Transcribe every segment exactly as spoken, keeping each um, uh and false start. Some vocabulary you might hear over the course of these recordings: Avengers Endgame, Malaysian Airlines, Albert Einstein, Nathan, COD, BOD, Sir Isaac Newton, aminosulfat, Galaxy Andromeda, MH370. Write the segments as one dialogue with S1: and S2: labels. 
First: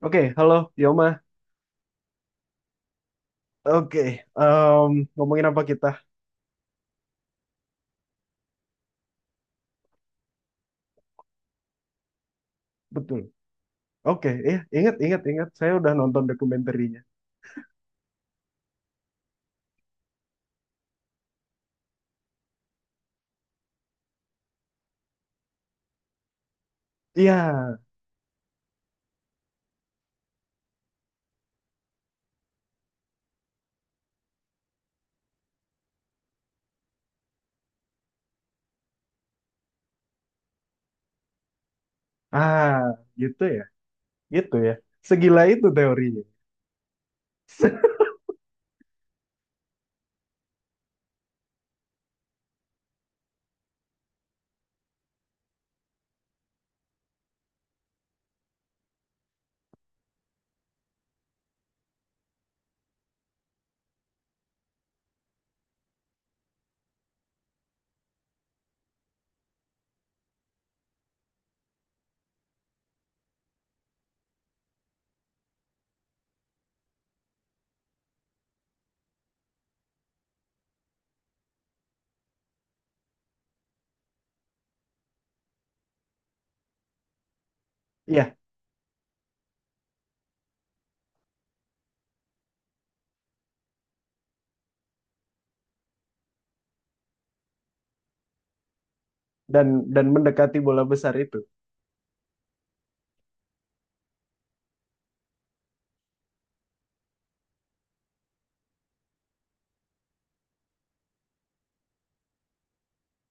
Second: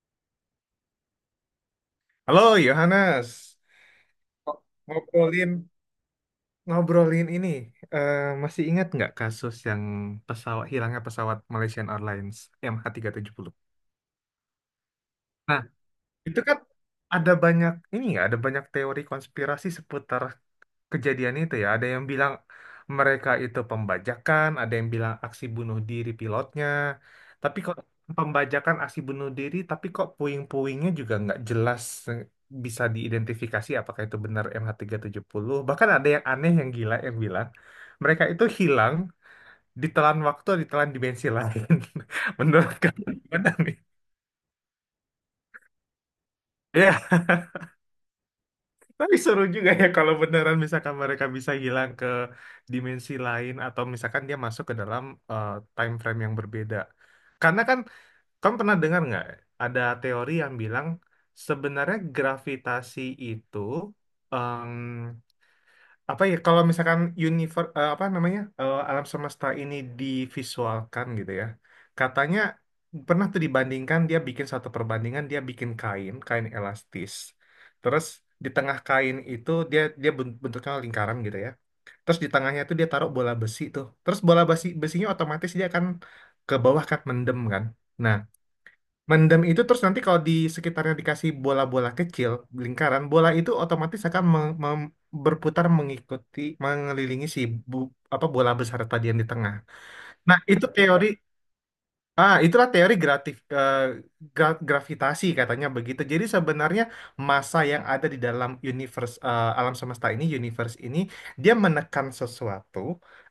S1: Oke, halo Yoma.
S2: Halo Yohanes,
S1: Oke, em, ngomongin
S2: ngobrolin
S1: apa kita?
S2: ngobrolin ini eh, masih ingat nggak kasus yang pesawat hilangnya pesawat Malaysian Airlines
S1: Betul.
S2: M H tiga tujuh nol?
S1: Oke, iya, ingat, ingat, ingat.
S2: Nah,
S1: Saya udah nonton
S2: itu kan
S1: dokumenterinya.
S2: ada banyak ini ya, ada banyak teori konspirasi seputar kejadian itu ya. Ada yang bilang mereka itu pembajakan, ada yang bilang aksi bunuh diri pilotnya.
S1: Iya,
S2: Tapi kok pembajakan aksi bunuh diri, tapi kok puing-puingnya juga nggak jelas eh, bisa diidentifikasi apakah itu benar M H tiga tujuh nol. Bahkan ada yang aneh yang gila yang bilang mereka itu hilang ditelan waktu, ditelan dimensi lain.
S1: ah,
S2: Menurut kamu
S1: gitu
S2: gimana
S1: ya,
S2: nih?
S1: gitu ya. Segila itu teorinya.
S2: Iya, tapi seru juga ya kalau beneran misalkan mereka bisa hilang ke dimensi lain atau misalkan dia masuk ke dalam eh, time frame yang berbeda. Karena kan kamu pernah dengar nggak ada teori yang bilang sebenarnya gravitasi itu apa ya kalau misalkan universe apa namanya eh, alam semesta ini divisualkan gitu ya, katanya pernah tuh dibandingkan, dia bikin satu perbandingan, dia bikin kain kain elastis, terus di tengah kain itu dia dia bent- bentuknya lingkaran gitu ya, terus di tengahnya tuh dia taruh bola besi tuh, terus bola besi besinya otomatis dia akan ke bawah kan, mendem kan. Nah,
S1: Iya,
S2: mendem itu, terus nanti kalau di sekitarnya dikasih bola-bola kecil, lingkaran, bola itu otomatis akan meng- mem- berputar mengikuti, mengelilingi si bu- apa, bola besar tadi yang di tengah.
S1: dan dan
S2: Nah,
S1: mendekati
S2: itu
S1: bola
S2: teori,
S1: besar itu.
S2: ah, itulah teori gratif, eh, gra- gravitasi katanya begitu. Jadi sebenarnya massa yang ada di dalam universe, eh, alam semesta ini, universe ini, dia menekan sesuatu,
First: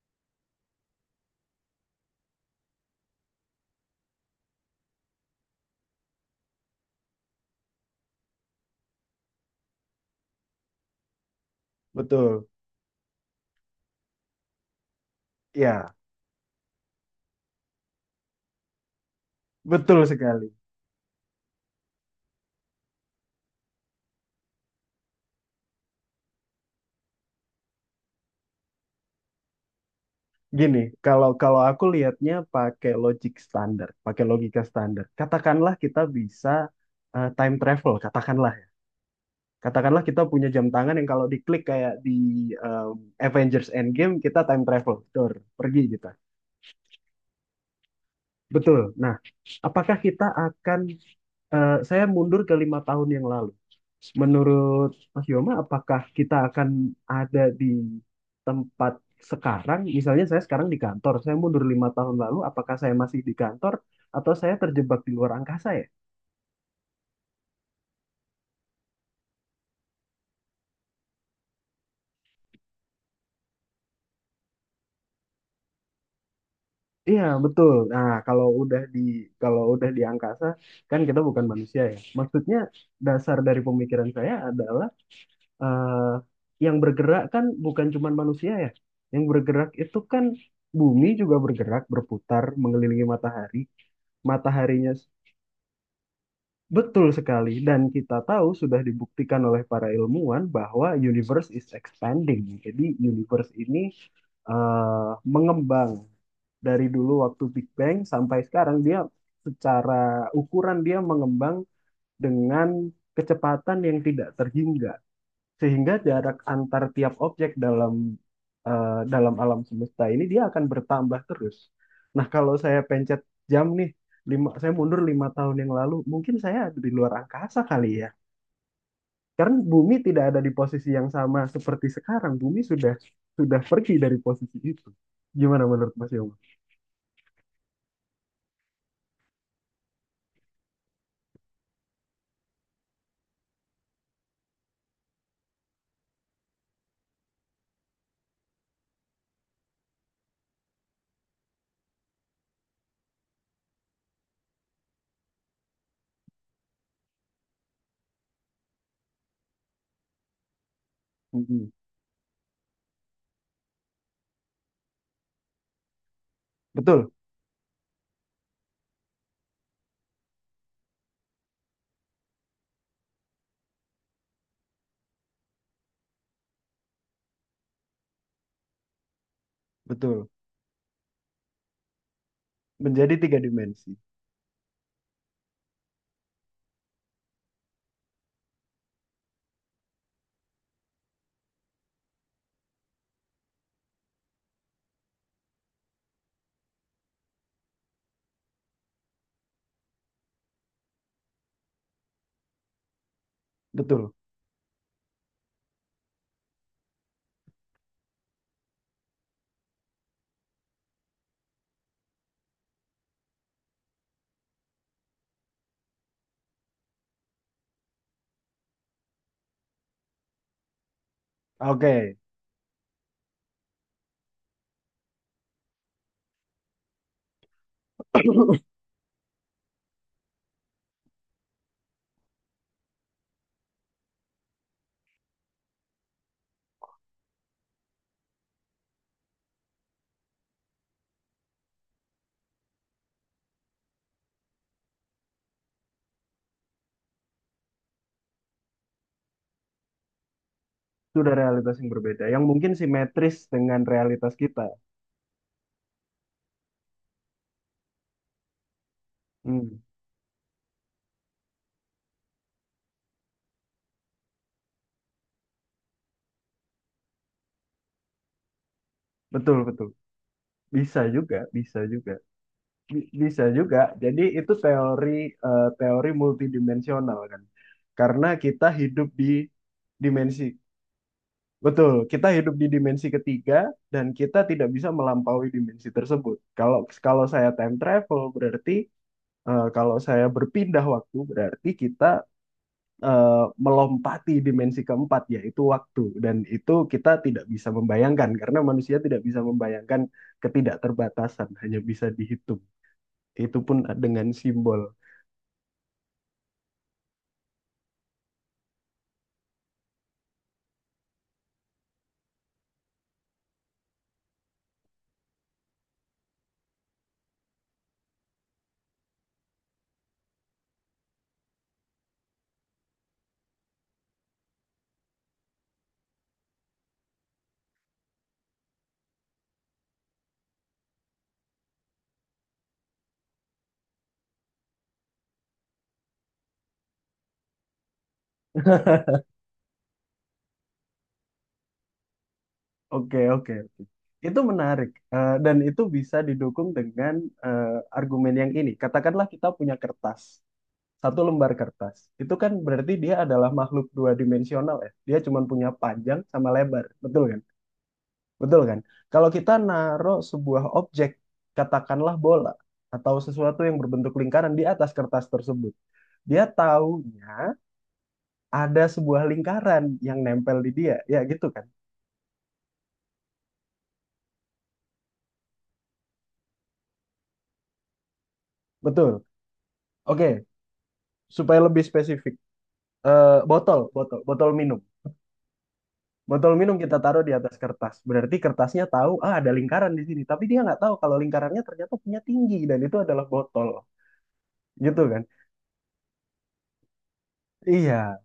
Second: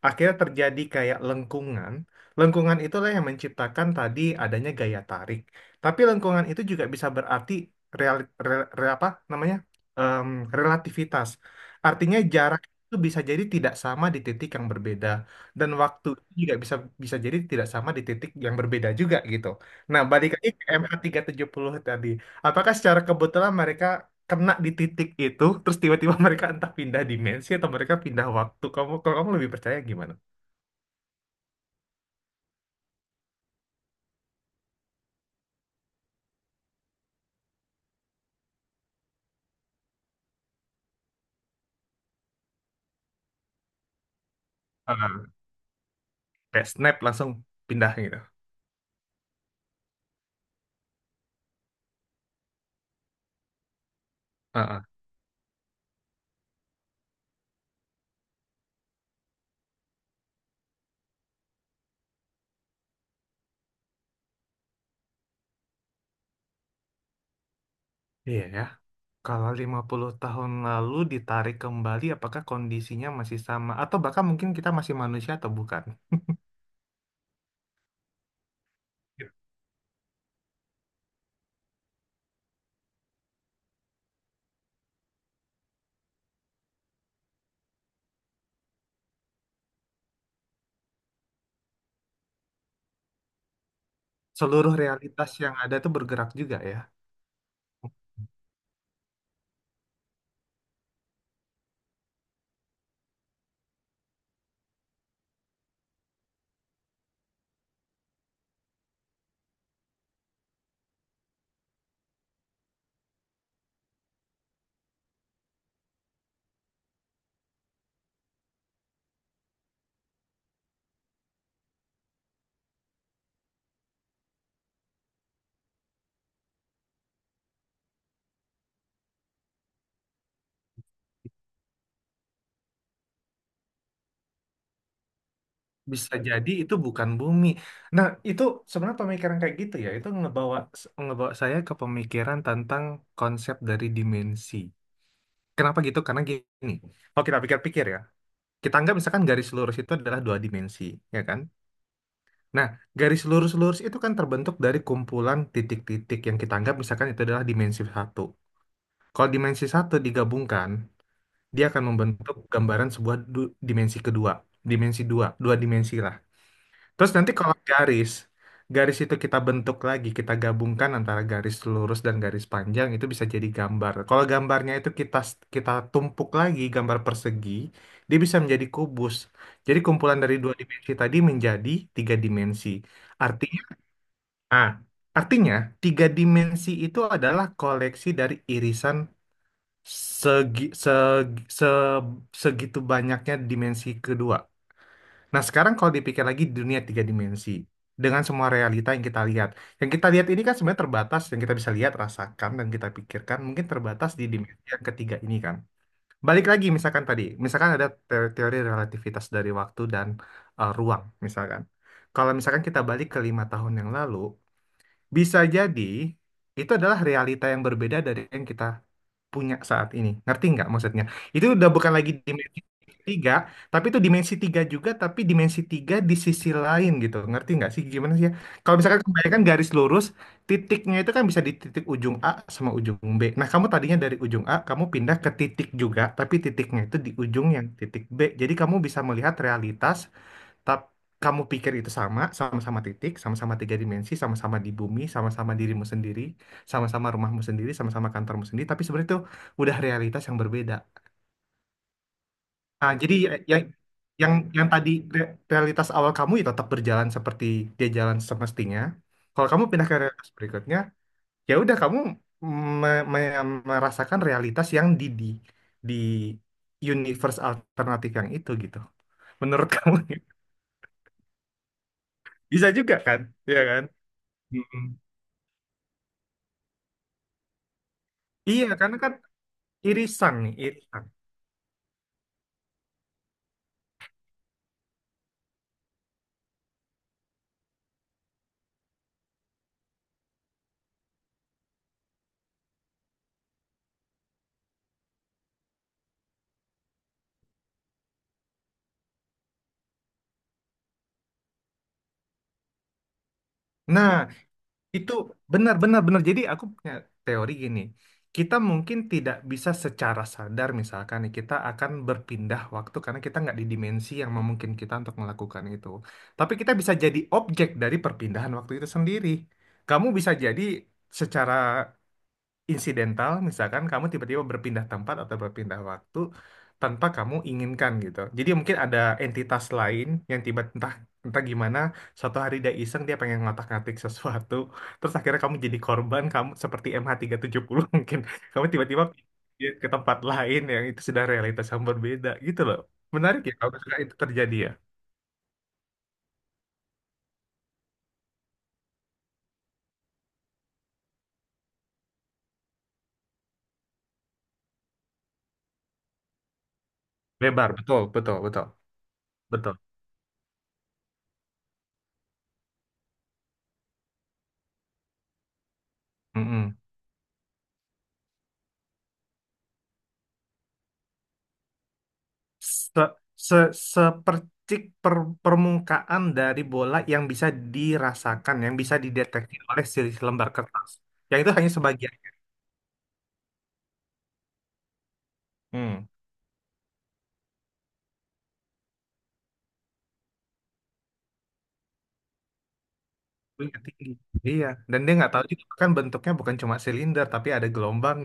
S2: akhirnya terjadi kayak lengkungan. Lengkungan itulah yang menciptakan tadi adanya gaya tarik. Tapi lengkungan itu juga bisa berarti real, re- re- apa namanya? Em, Relativitas. Artinya
S1: Betul.
S2: jarak itu bisa jadi tidak sama di titik yang berbeda, dan
S1: Ya,
S2: waktu juga bisa bisa jadi tidak sama di titik yang berbeda juga gitu. Nah,
S1: betul
S2: balik lagi
S1: sekali.
S2: ke M H tiga tujuh nol tadi. Apakah secara kebetulan mereka kena di titik itu, terus tiba-tiba mereka entah pindah dimensi atau mereka pindah waktu? Kamu, kalau kamu lebih percaya gimana?
S1: Gini, kalau kalau aku lihatnya pakai logik standar, pakai logika standar. Katakanlah kita bisa eh, time travel, katakanlah. Katakanlah kita punya jam tangan yang kalau diklik kayak di um, Avengers Endgame kita time travel,
S2: Ah,
S1: tur, pergi kita.
S2: kayak snap langsung pindah gitu.
S1: Betul. Nah, apakah kita akan eh, saya mundur ke lima tahun yang lalu.
S2: Ah, ah.
S1: Menurut Mas Yoma, apakah kita akan ada di tempat sekarang? Misalnya saya sekarang di kantor, saya mundur lima tahun lalu, apakah saya masih di kantor atau saya terjebak di luar angkasa ya?
S2: Iya ya. Kalau lima puluh tahun lalu ditarik kembali, apakah kondisinya masih sama? Atau bahkan mungkin kita masih manusia atau bukan?
S1: Iya betul. Nah kalau udah di kalau udah di angkasa kan kita bukan manusia ya. Maksudnya dasar dari pemikiran saya adalah eh, yang bergerak kan bukan cuma manusia ya. Yang bergerak itu kan bumi juga bergerak berputar mengelilingi matahari.
S2: Seluruh
S1: Mataharinya s-
S2: realitas yang ada itu bergerak juga ya.
S1: Betul sekali dan kita tahu sudah dibuktikan oleh para ilmuwan bahwa universe is expanding. Jadi universe ini eh, mengembang dari dulu waktu Big Bang sampai sekarang dia secara ukuran dia mengembang dengan kecepatan yang tidak terhingga sehingga jarak antar tiap objek dalam eh, dalam alam semesta ini dia akan bertambah terus. Nah, kalau saya pencet jam nih, lima, saya mundur lima tahun yang lalu, mungkin saya ada di luar angkasa kali ya. Karena bumi tidak ada di posisi yang sama seperti sekarang. Bumi sudah sudah pergi dari posisi itu. Gimana menurut Mas
S2: Bisa
S1: Yoma?
S2: jadi itu bukan bumi. Nah, itu sebenarnya pemikiran kayak gitu ya, itu ngebawa ngebawa saya ke pemikiran tentang konsep dari dimensi. Kenapa gitu? Karena gini, kalau kita pikir-pikir ya, kita anggap misalkan garis lurus itu adalah dua dimensi, ya kan? Nah, garis lurus-lurus itu kan terbentuk dari kumpulan titik-titik yang kita anggap misalkan itu adalah dimensi satu. Kalau dimensi satu digabungkan, dia
S1: Mm-mm.
S2: akan membentuk gambaran sebuah du- dimensi kedua, dimensi dua, dua dimensi lah. Terus
S1: Betul,
S2: nanti kalau garis, garis itu kita bentuk lagi, kita gabungkan antara garis lurus dan garis panjang, itu bisa jadi gambar. Kalau gambarnya itu kita kita tumpuk lagi gambar persegi, dia bisa menjadi kubus. Jadi kumpulan
S1: betul.
S2: dari dua dimensi tadi menjadi tiga dimensi.
S1: Menjadi tiga
S2: Artinya,
S1: dimensi.
S2: ah, artinya tiga dimensi itu adalah koleksi dari irisan segi, seg- se- segitu banyaknya dimensi kedua. Nah, sekarang kalau dipikir lagi di dunia tiga dimensi, dengan semua realita yang kita lihat, yang kita lihat ini kan sebenarnya terbatas, yang kita bisa lihat, rasakan, dan kita pikirkan mungkin terbatas
S1: Betul.
S2: di dimensi yang ketiga ini kan. Balik lagi misalkan tadi, misalkan ada te- teori relativitas dari waktu dan eh, ruang, misalkan. Kalau misalkan kita balik ke lima tahun yang lalu, bisa jadi itu adalah realita yang berbeda dari yang kita punya saat ini. Ngerti nggak maksudnya? Itu udah bukan lagi
S1: Oke,
S2: dimensi tiga, tapi itu dimensi tiga juga, tapi dimensi tiga di sisi lain gitu. Ngerti nggak sih gimana sih ya? Kalau misalkan kebanyakan garis lurus, titiknya itu kan bisa di titik ujung A sama ujung B. Nah, kamu tadinya dari ujung A, kamu pindah ke titik juga, tapi titiknya itu di ujung yang titik B. Jadi kamu bisa melihat realitas. Tap, kamu pikir itu sama, sama-sama titik, sama-sama tiga dimensi, sama-sama di bumi, sama-sama dirimu sendiri, sama-sama rumahmu sendiri, sama-sama kantormu sendiri, tapi sebenarnya itu udah realitas yang berbeda.
S1: sudah realitas yang berbeda. Yang mungkin
S2: Ah, jadi
S1: simetris
S2: ya- yang
S1: dengan realitas
S2: yang
S1: kita.
S2: yang tadi re- realitas awal kamu ya tetap berjalan seperti dia jalan semestinya. Kalau kamu
S1: Hmm,
S2: pindah ke realitas berikutnya, ya udah kamu me- me- merasakan realitas yang di di di universe alternatif yang itu gitu.
S1: betul,
S2: Menurut
S1: betul.
S2: kamu,
S1: Bisa juga, bisa juga.
S2: bisa juga
S1: Bi-
S2: kan?
S1: Bisa
S2: Iya
S1: juga.
S2: kan?
S1: Jadi itu
S2: Hmm.
S1: teori eh, teori multidimensional kan. Karena
S2: Iya,
S1: kita
S2: karena
S1: hidup
S2: kan
S1: di
S2: irisan
S1: dimensi.
S2: nih, irisan.
S1: Betul, kita hidup di dimensi ketiga dan kita tidak bisa melampaui dimensi tersebut. Kalau kalau saya time travel berarti eh, kalau saya berpindah waktu berarti kita eh, melompati dimensi keempat yaitu waktu dan itu kita tidak bisa membayangkan karena manusia tidak bisa membayangkan ketidakterbatasan hanya bisa dihitung itu pun
S2: Nah,
S1: dengan simbol.
S2: itu benar-benar benar. Jadi aku punya teori gini. Kita mungkin tidak bisa secara sadar misalkan nih, kita akan berpindah waktu karena kita nggak di dimensi yang memungkinkan kita untuk melakukan itu. Tapi kita bisa jadi objek dari perpindahan waktu itu sendiri. Kamu bisa jadi secara insidental misalkan kamu tiba-tiba berpindah tempat atau berpindah waktu tanpa kamu inginkan gitu. Jadi mungkin ada entitas lain yang tiba entah entah gimana, suatu hari dia iseng, dia pengen ngotak-ngatik sesuatu, terus akhirnya kamu jadi korban, kamu seperti M H tiga tujuh nol mungkin. Kamu tiba-tiba pindah ke tempat lain yang itu sudah realitas yang berbeda gitu loh.
S1: Oke,
S2: Menarik
S1: oke.
S2: ya kalau misalkan itu
S1: Itu
S2: terjadi ya.
S1: menarik. Eh, dan itu bisa didukung dengan eh, argumen yang ini. Katakanlah kita punya kertas, satu lembar kertas. Itu kan berarti dia adalah makhluk dua dimensional ya. Dia cuma punya panjang sama lebar, betul kan?
S2: Lebar, betul, betul,
S1: Betul
S2: betul,
S1: kan? Kalau kita
S2: betul.
S1: naruh sebuah objek, katakanlah bola atau sesuatu yang berbentuk lingkaran di atas kertas tersebut, dia
S2: Mm-mm.
S1: taunya ada sebuah lingkaran yang nempel di dia, ya gitu kan?
S2: se, se, Sepercik per- permukaan dari bola yang bisa dirasakan, yang bisa
S1: Betul.
S2: dideteksi oleh si
S1: Oke,
S2: lembar kertas. Yang itu
S1: supaya
S2: hanya
S1: lebih
S2: sebagian.
S1: spesifik, eh, botol, botol, botol minum.
S2: Hmm.
S1: Botol minum kita taruh di atas kertas. Berarti kertasnya tahu, ah ada lingkaran di sini. Tapi dia nggak tahu kalau lingkarannya ternyata punya tinggi dan itu adalah botol.
S2: Punya tinggi. Iya, dan
S1: Gitu
S2: dia
S1: kan?
S2: nggak tahu juga kan bentuknya bukan cuma silinder tapi ada
S1: Iya,
S2: gelombang.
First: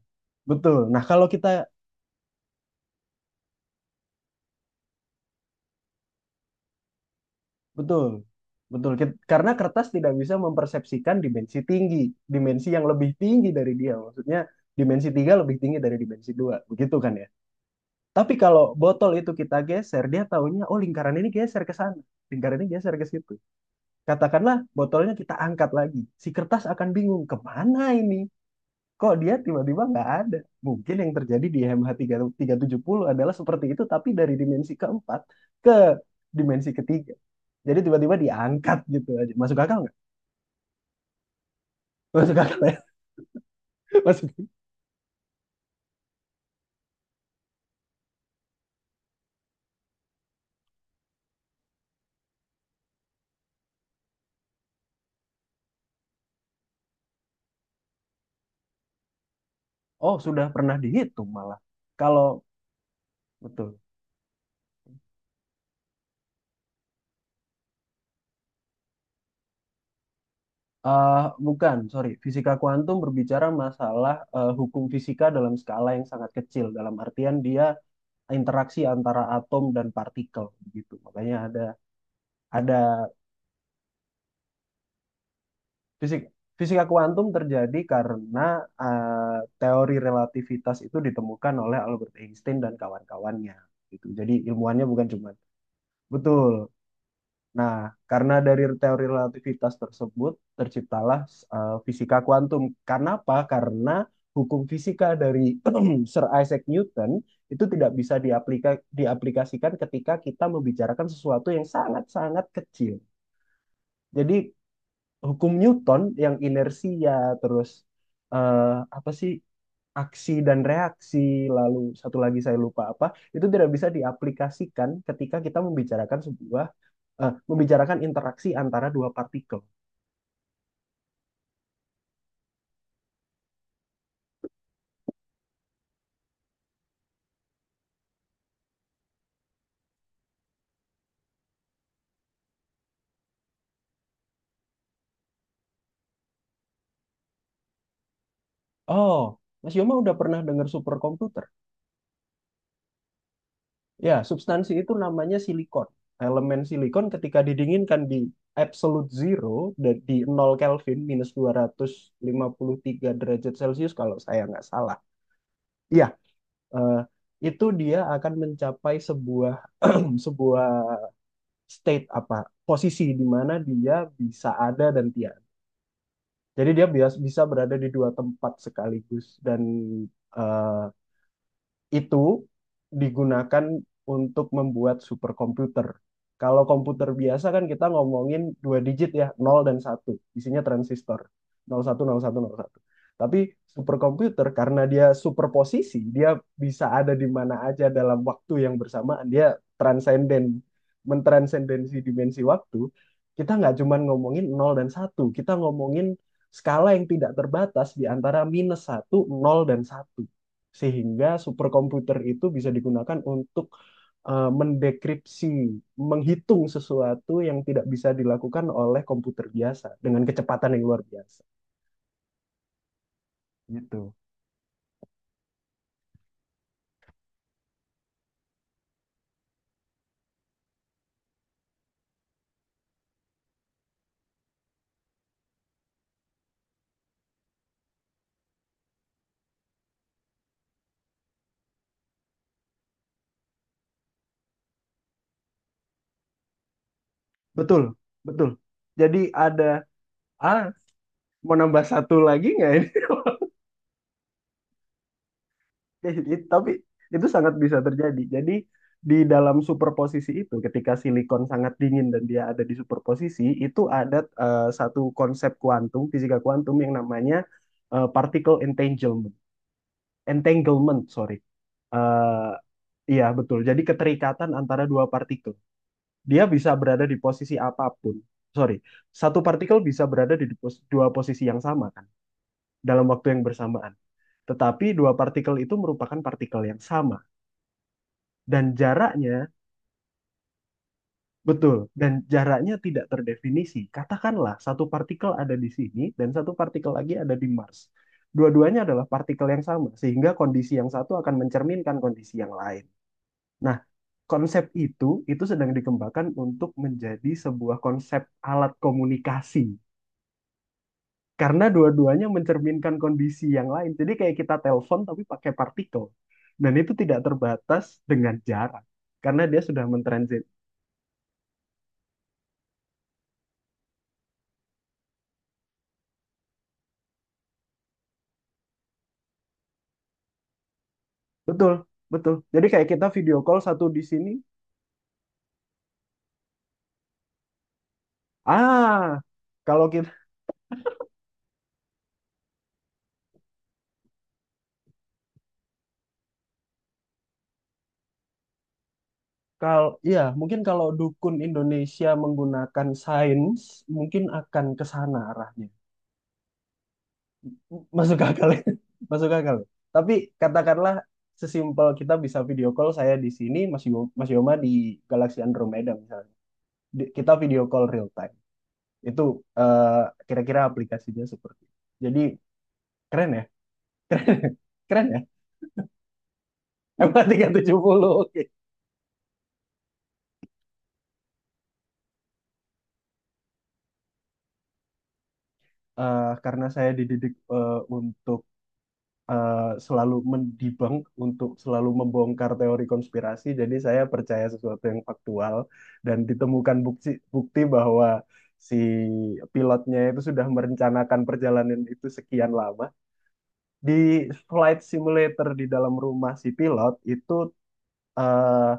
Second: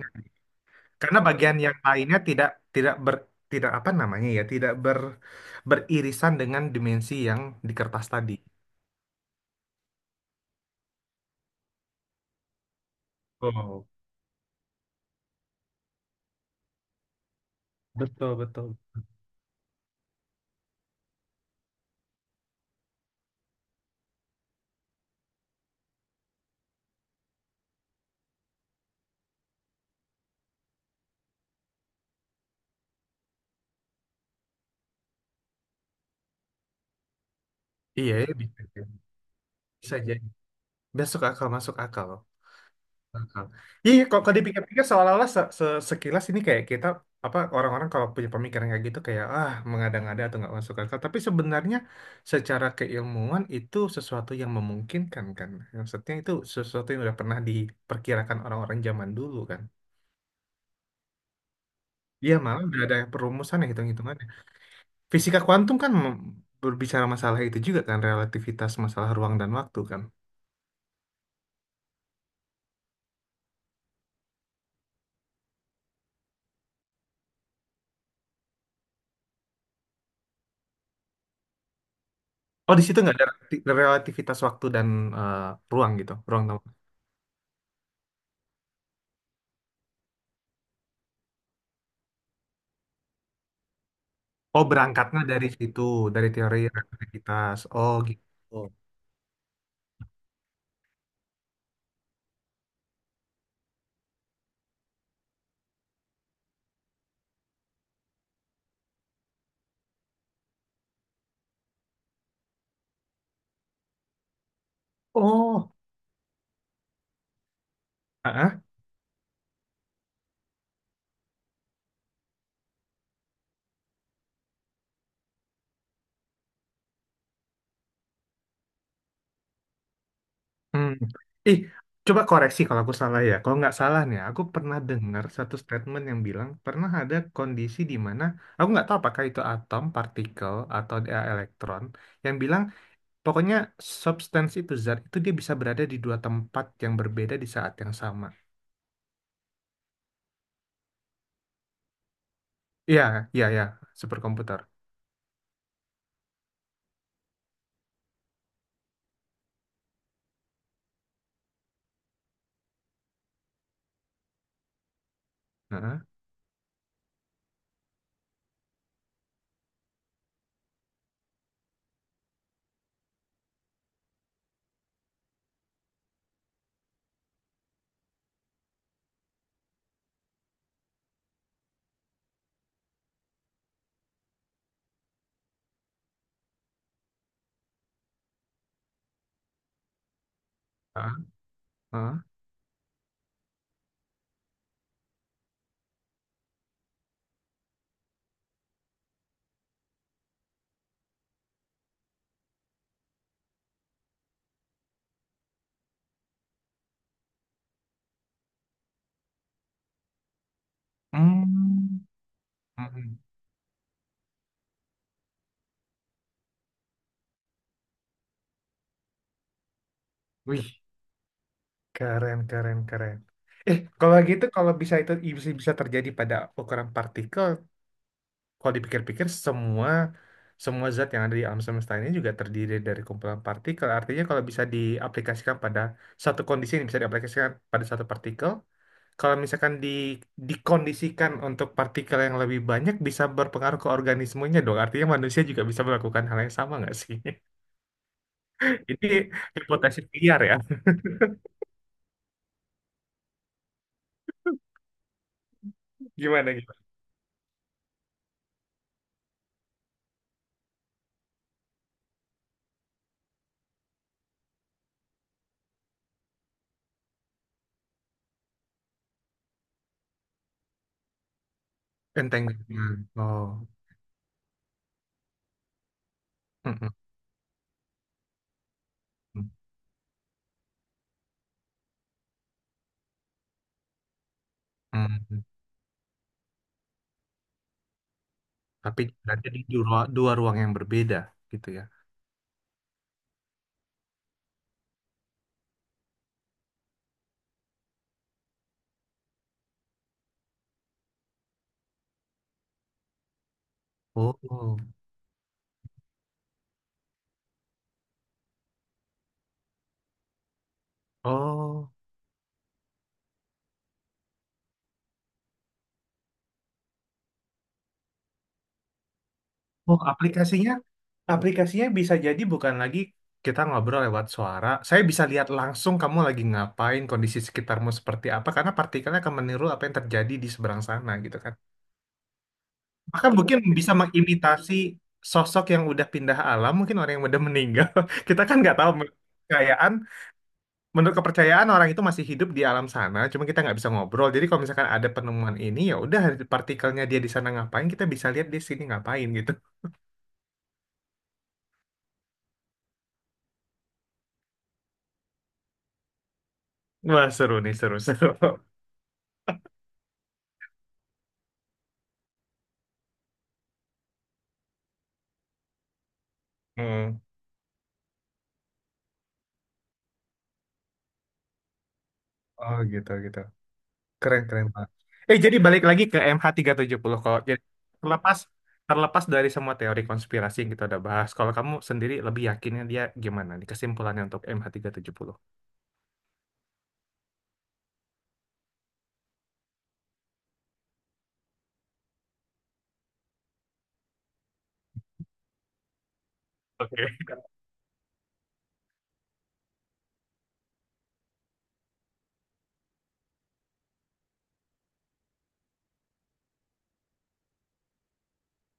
S1: betul. Nah,
S2: Karena
S1: kalau kita.
S2: bagian yang lainnya tidak tidak ber tidak apa namanya ya, tidak ber beririsan dengan dimensi yang di
S1: Betul,
S2: kertas tadi.
S1: betul. Kit- Karena kertas tidak bisa mempersepsikan dimensi tinggi, dimensi yang lebih tinggi dari
S2: Oh,
S1: dia. Maksudnya dimensi tiga lebih tinggi dari dimensi dua, begitu kan ya? Tapi
S2: betul
S1: kalau
S2: betul.
S1: botol itu kita geser, dia taunya, oh lingkaran ini geser ke sana, lingkaran ini geser ke situ. Katakanlah botolnya kita angkat lagi, si kertas akan bingung kemana ini? Kok dia tiba-tiba nggak ada? Mungkin yang terjadi di MH puluh adalah seperti itu, tapi dari dimensi keempat ke dimensi ketiga. Jadi
S2: Iya,
S1: tiba-tiba
S2: ya, bisa
S1: diangkat
S2: jadi.
S1: gitu aja. Masuk akal nggak?
S2: Bisa jadi. Besok akal masuk akal.
S1: Masuk akal ya?
S2: Heeh. Iya, kok
S1: Masuk.
S2: kalau dipikir-pikir seolah-olah se- se- sekilas ini kayak kita apa, orang-orang kalau punya pemikiran kayak gitu kayak ah mengada-ngada atau nggak masuk akal. Tapi sebenarnya secara keilmuan itu sesuatu yang memungkinkan kan. Maksudnya itu sesuatu yang udah pernah diperkirakan orang-orang zaman dulu kan.
S1: Oh, sudah pernah dihitung malah.
S2: Iya,
S1: Kalau
S2: malah udah ada perumusan ya,
S1: betul.
S2: hitung-hitungannya. Fisika kuantum kan mem- berbicara masalah itu juga kan, relativitas masalah ruang dan waktu kan.
S1: Eh bukan, sorry. Fisika kuantum berbicara masalah eh, hukum fisika dalam skala yang sangat kecil. Dalam artian dia interaksi antara atom dan partikel begitu. Makanya ada
S2: Oh,
S1: ada
S2: di situ nggak ada relati- relativitas waktu dan eh, ruang gitu,
S1: fisik
S2: ruang.
S1: fisika kuantum terjadi karena eh, teori relativitas itu ditemukan oleh Albert Einstein dan kawan-kawannya gitu. Jadi
S2: Oh,
S1: ilmuannya bukan
S2: berangkatnya
S1: cuma
S2: dari situ, dari
S1: betul.
S2: teori relativitas.
S1: Nah,
S2: Oh,
S1: karena
S2: gitu.
S1: dari teori relativitas tersebut terciptalah eh, fisika kuantum. Kenapa? Karena hukum fisika dari Sir Isaac Newton itu tidak bisa diaplika, diaplikasikan ketika kita membicarakan sesuatu yang sangat-sangat kecil. Jadi hukum
S2: Oh,
S1: Newton yang inersia terus
S2: ah,
S1: eh, apa sih aksi dan reaksi lalu satu lagi saya lupa apa itu tidak bisa diaplikasikan ketika kita membicarakan sebuah eh, membicarakan interaksi antara dua partikel.
S2: hmm. Ih, coba koreksi kalau aku salah ya. Kalau nggak salah nih, aku pernah dengar satu statement yang bilang pernah ada kondisi di mana aku nggak tahu apakah itu atom, partikel, atau dia elektron, yang bilang pokoknya substansi itu, zat itu, dia bisa berada di dua tempat yang berbeda di saat yang sama.
S1: Oh, Mas Yoma udah pernah dengar superkomputer?
S2: Iya, iya, iya,
S1: Ya,
S2: superkomputer.
S1: substansi itu namanya silikon. Elemen silikon ketika didinginkan di absolute zero, dan di nol Kelvin, minus dua ratus lima puluh tiga derajat Celcius kalau saya nggak salah.
S2: Heeh,
S1: Ya, eh, itu dia akan mencapai sebuah sebuah state apa posisi di mana dia bisa ada dan tiada. Jadi dia bias- bisa berada di dua tempat sekaligus dan eh, itu digunakan untuk membuat superkomputer. Kalau komputer biasa kan kita ngomongin dua digit ya, nol dan satu. Isinya
S2: heeh,
S1: transistor. Nol nol satu
S2: heeh.
S1: nol satu nol satu. Tapi superkomputer karena dia superposisi, dia bisa ada di mana aja dalam waktu yang bersamaan. Dia transenden, mentransendensi dimensi waktu. Kita nggak cuma ngomongin nol dan satu. Kita ngomongin skala yang tidak terbatas di antara minus satu nol dan satu sehingga
S2: Hmm.
S1: superkomputer itu bisa
S2: hmm. hmm.
S1: digunakan untuk eh, mendekripsi, menghitung sesuatu yang tidak bisa dilakukan oleh komputer biasa dengan kecepatan
S2: Wih,
S1: yang luar biasa.
S2: Keren, keren, keren. Eh,
S1: Gitu.
S2: kalau gitu, kalau bisa itu bisa, bisa terjadi pada ukuran partikel, kalau dipikir-pikir semua semua zat yang ada di alam semesta ini juga terdiri dari kumpulan partikel. Artinya kalau bisa diaplikasikan pada satu kondisi, ini bisa diaplikasikan pada satu partikel, kalau misalkan di dikondisikan untuk partikel yang lebih banyak, bisa berpengaruh ke organismenya dong. Artinya manusia juga bisa melakukan hal yang sama nggak sih?
S1: Betul, betul.
S2: Ini
S1: Jadi ada,
S2: hipotesis liar ya.
S1: ah, mau nambah satu lagi nggak ini?
S2: Gimana
S1: Tapi
S2: gitu?
S1: itu sangat bisa terjadi. Jadi di dalam superposisi itu, ketika silikon sangat dingin dan dia ada di superposisi, itu ada eh, satu konsep kuantum, fisika kuantum yang namanya eh, particle entanglement. Entanglement, sorry.
S2: Enteng.
S1: Eh, iya, betul.
S2: Oh.
S1: Jadi keterikatan antara dua partikel. Dia bisa
S2: Mm-mm.
S1: berada di posisi apapun. Sorry, satu partikel bisa berada di pos- dua posisi yang sama kan, dalam waktu yang bersamaan. Tetapi dua
S2: Hmm,
S1: partikel itu merupakan partikel yang sama. Dan
S2: tapi
S1: jaraknya,
S2: berarti di dua, ru- dua ruang yang berbeda gitu
S1: betul,
S2: ya.
S1: dan jaraknya tidak terdefinisi. Katakanlah satu partikel ada di sini dan satu partikel lagi ada di Mars. Dua-duanya adalah partikel yang sama, sehingga kondisi yang satu akan mencerminkan kondisi yang lain. Nah,
S2: Oh,
S1: konsep
S2: oh,
S1: itu itu sedang dikembangkan untuk menjadi sebuah konsep alat komunikasi karena
S2: oh,
S1: dua-duanya mencerminkan kondisi yang lain. Jadi kayak kita telepon tapi pakai partikel dan itu tidak terbatas dengan jarak karena dia sudah
S2: Oh,
S1: mentransit.
S2: aplikasinya, aplikasinya bisa jadi bukan lagi kita ngobrol lewat suara. Saya bisa lihat langsung kamu lagi ngapain, kondisi sekitarmu seperti apa, karena partikelnya akan meniru apa yang terjadi di seberang sana gitu kan.
S1: Betul, betul. Jadi kayak kita
S2: Maka
S1: video
S2: mungkin
S1: call satu
S2: bisa
S1: di sini.
S2: mengimitasi sosok yang udah pindah alam, mungkin orang yang udah meninggal. Kita kan nggak tahu
S1: Ah, kalau
S2: kekayaan
S1: kita
S2: menurut kepercayaan orang itu masih hidup di alam sana, cuma kita nggak bisa ngobrol. Jadi kalau misalkan ada penemuan ini, ya udah partikelnya dia di sana ngapain, kita bisa lihat di sini ngapain gitu.
S1: kalau ya mungkin kalau dukun Indonesia menggunakan sains mungkin akan ke sana arahnya.
S2: Wah seru nih, seru
S1: Masuk
S2: seru.
S1: akal ya. Masuk akal tapi katakanlah sesimpel kita bisa video call saya di sini Mas Yo, Mas Yoma di Galaxy Andromeda misalnya. Di-
S2: Hmm.
S1: kita video call real time itu eh, kira-kira aplikasinya seperti itu. Jadi
S2: Oh gitu
S1: keren
S2: gitu,
S1: ya
S2: keren keren banget.
S1: keren ya.
S2: Eh, jadi balik lagi ke M H tiga tujuh nol kalau jadi,
S1: M tiga tujuh nol
S2: terlepas
S1: oke.
S2: terlepas dari semua teori konspirasi yang kita udah bahas, kalau kamu sendiri lebih yakinnya dia gimana nih kesimpulannya untuk M H tiga tujuh nol?
S1: Eh, karena saya dididik eh, untuk eh, selalu mendebunk untuk selalu membongkar teori konspirasi. Jadi saya percaya sesuatu yang faktual dan ditemukan
S2: Oke.
S1: bukti bukti bahwa si pilotnya itu sudah merencanakan perjalanan itu sekian lama. Di flight simulator di dalam rumah si pilot itu eh,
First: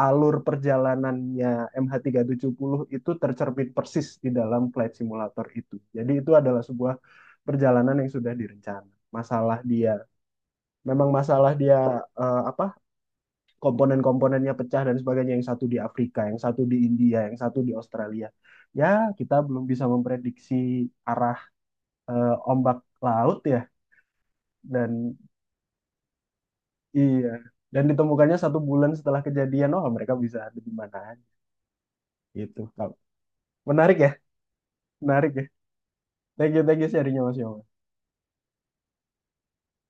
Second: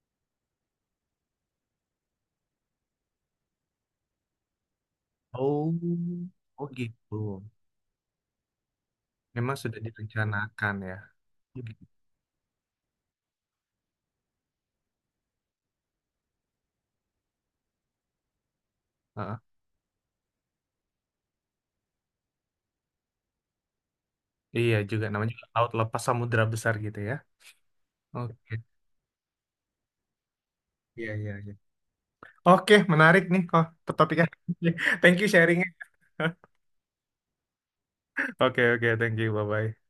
S1: alur perjalanannya M H tiga tujuh nol itu tercermin persis di dalam flight simulator itu.
S2: Oh,
S1: Jadi itu adalah
S2: oh
S1: sebuah
S2: gitu.
S1: perjalanan yang sudah direncana.
S2: Memang
S1: Masalah
S2: sudah
S1: dia
S2: direncanakan ya.
S1: memang masalah dia eh, apa komponen-komponennya pecah dan sebagainya, yang satu di Afrika yang satu di India yang satu di Australia, ya kita
S2: Heeh.
S1: belum bisa memprediksi arah eh, ombak laut ya.
S2: Iya, juga
S1: Dan
S2: namanya juga laut lepas samudra besar gitu ya.
S1: iya, dan ditemukannya satu
S2: Oke.
S1: bulan setelah kejadian, oh mereka bisa ada di mana
S2: Iya, iya, iya.
S1: gitu.
S2: Oke, menarik nih kok
S1: Menarik ya
S2: topiknya. Thank you
S1: menarik ya.
S2: sharingnya.
S1: Thank you thank you sharingnya Mas Yoma.
S2: Oke oke, thank you. Bye bye.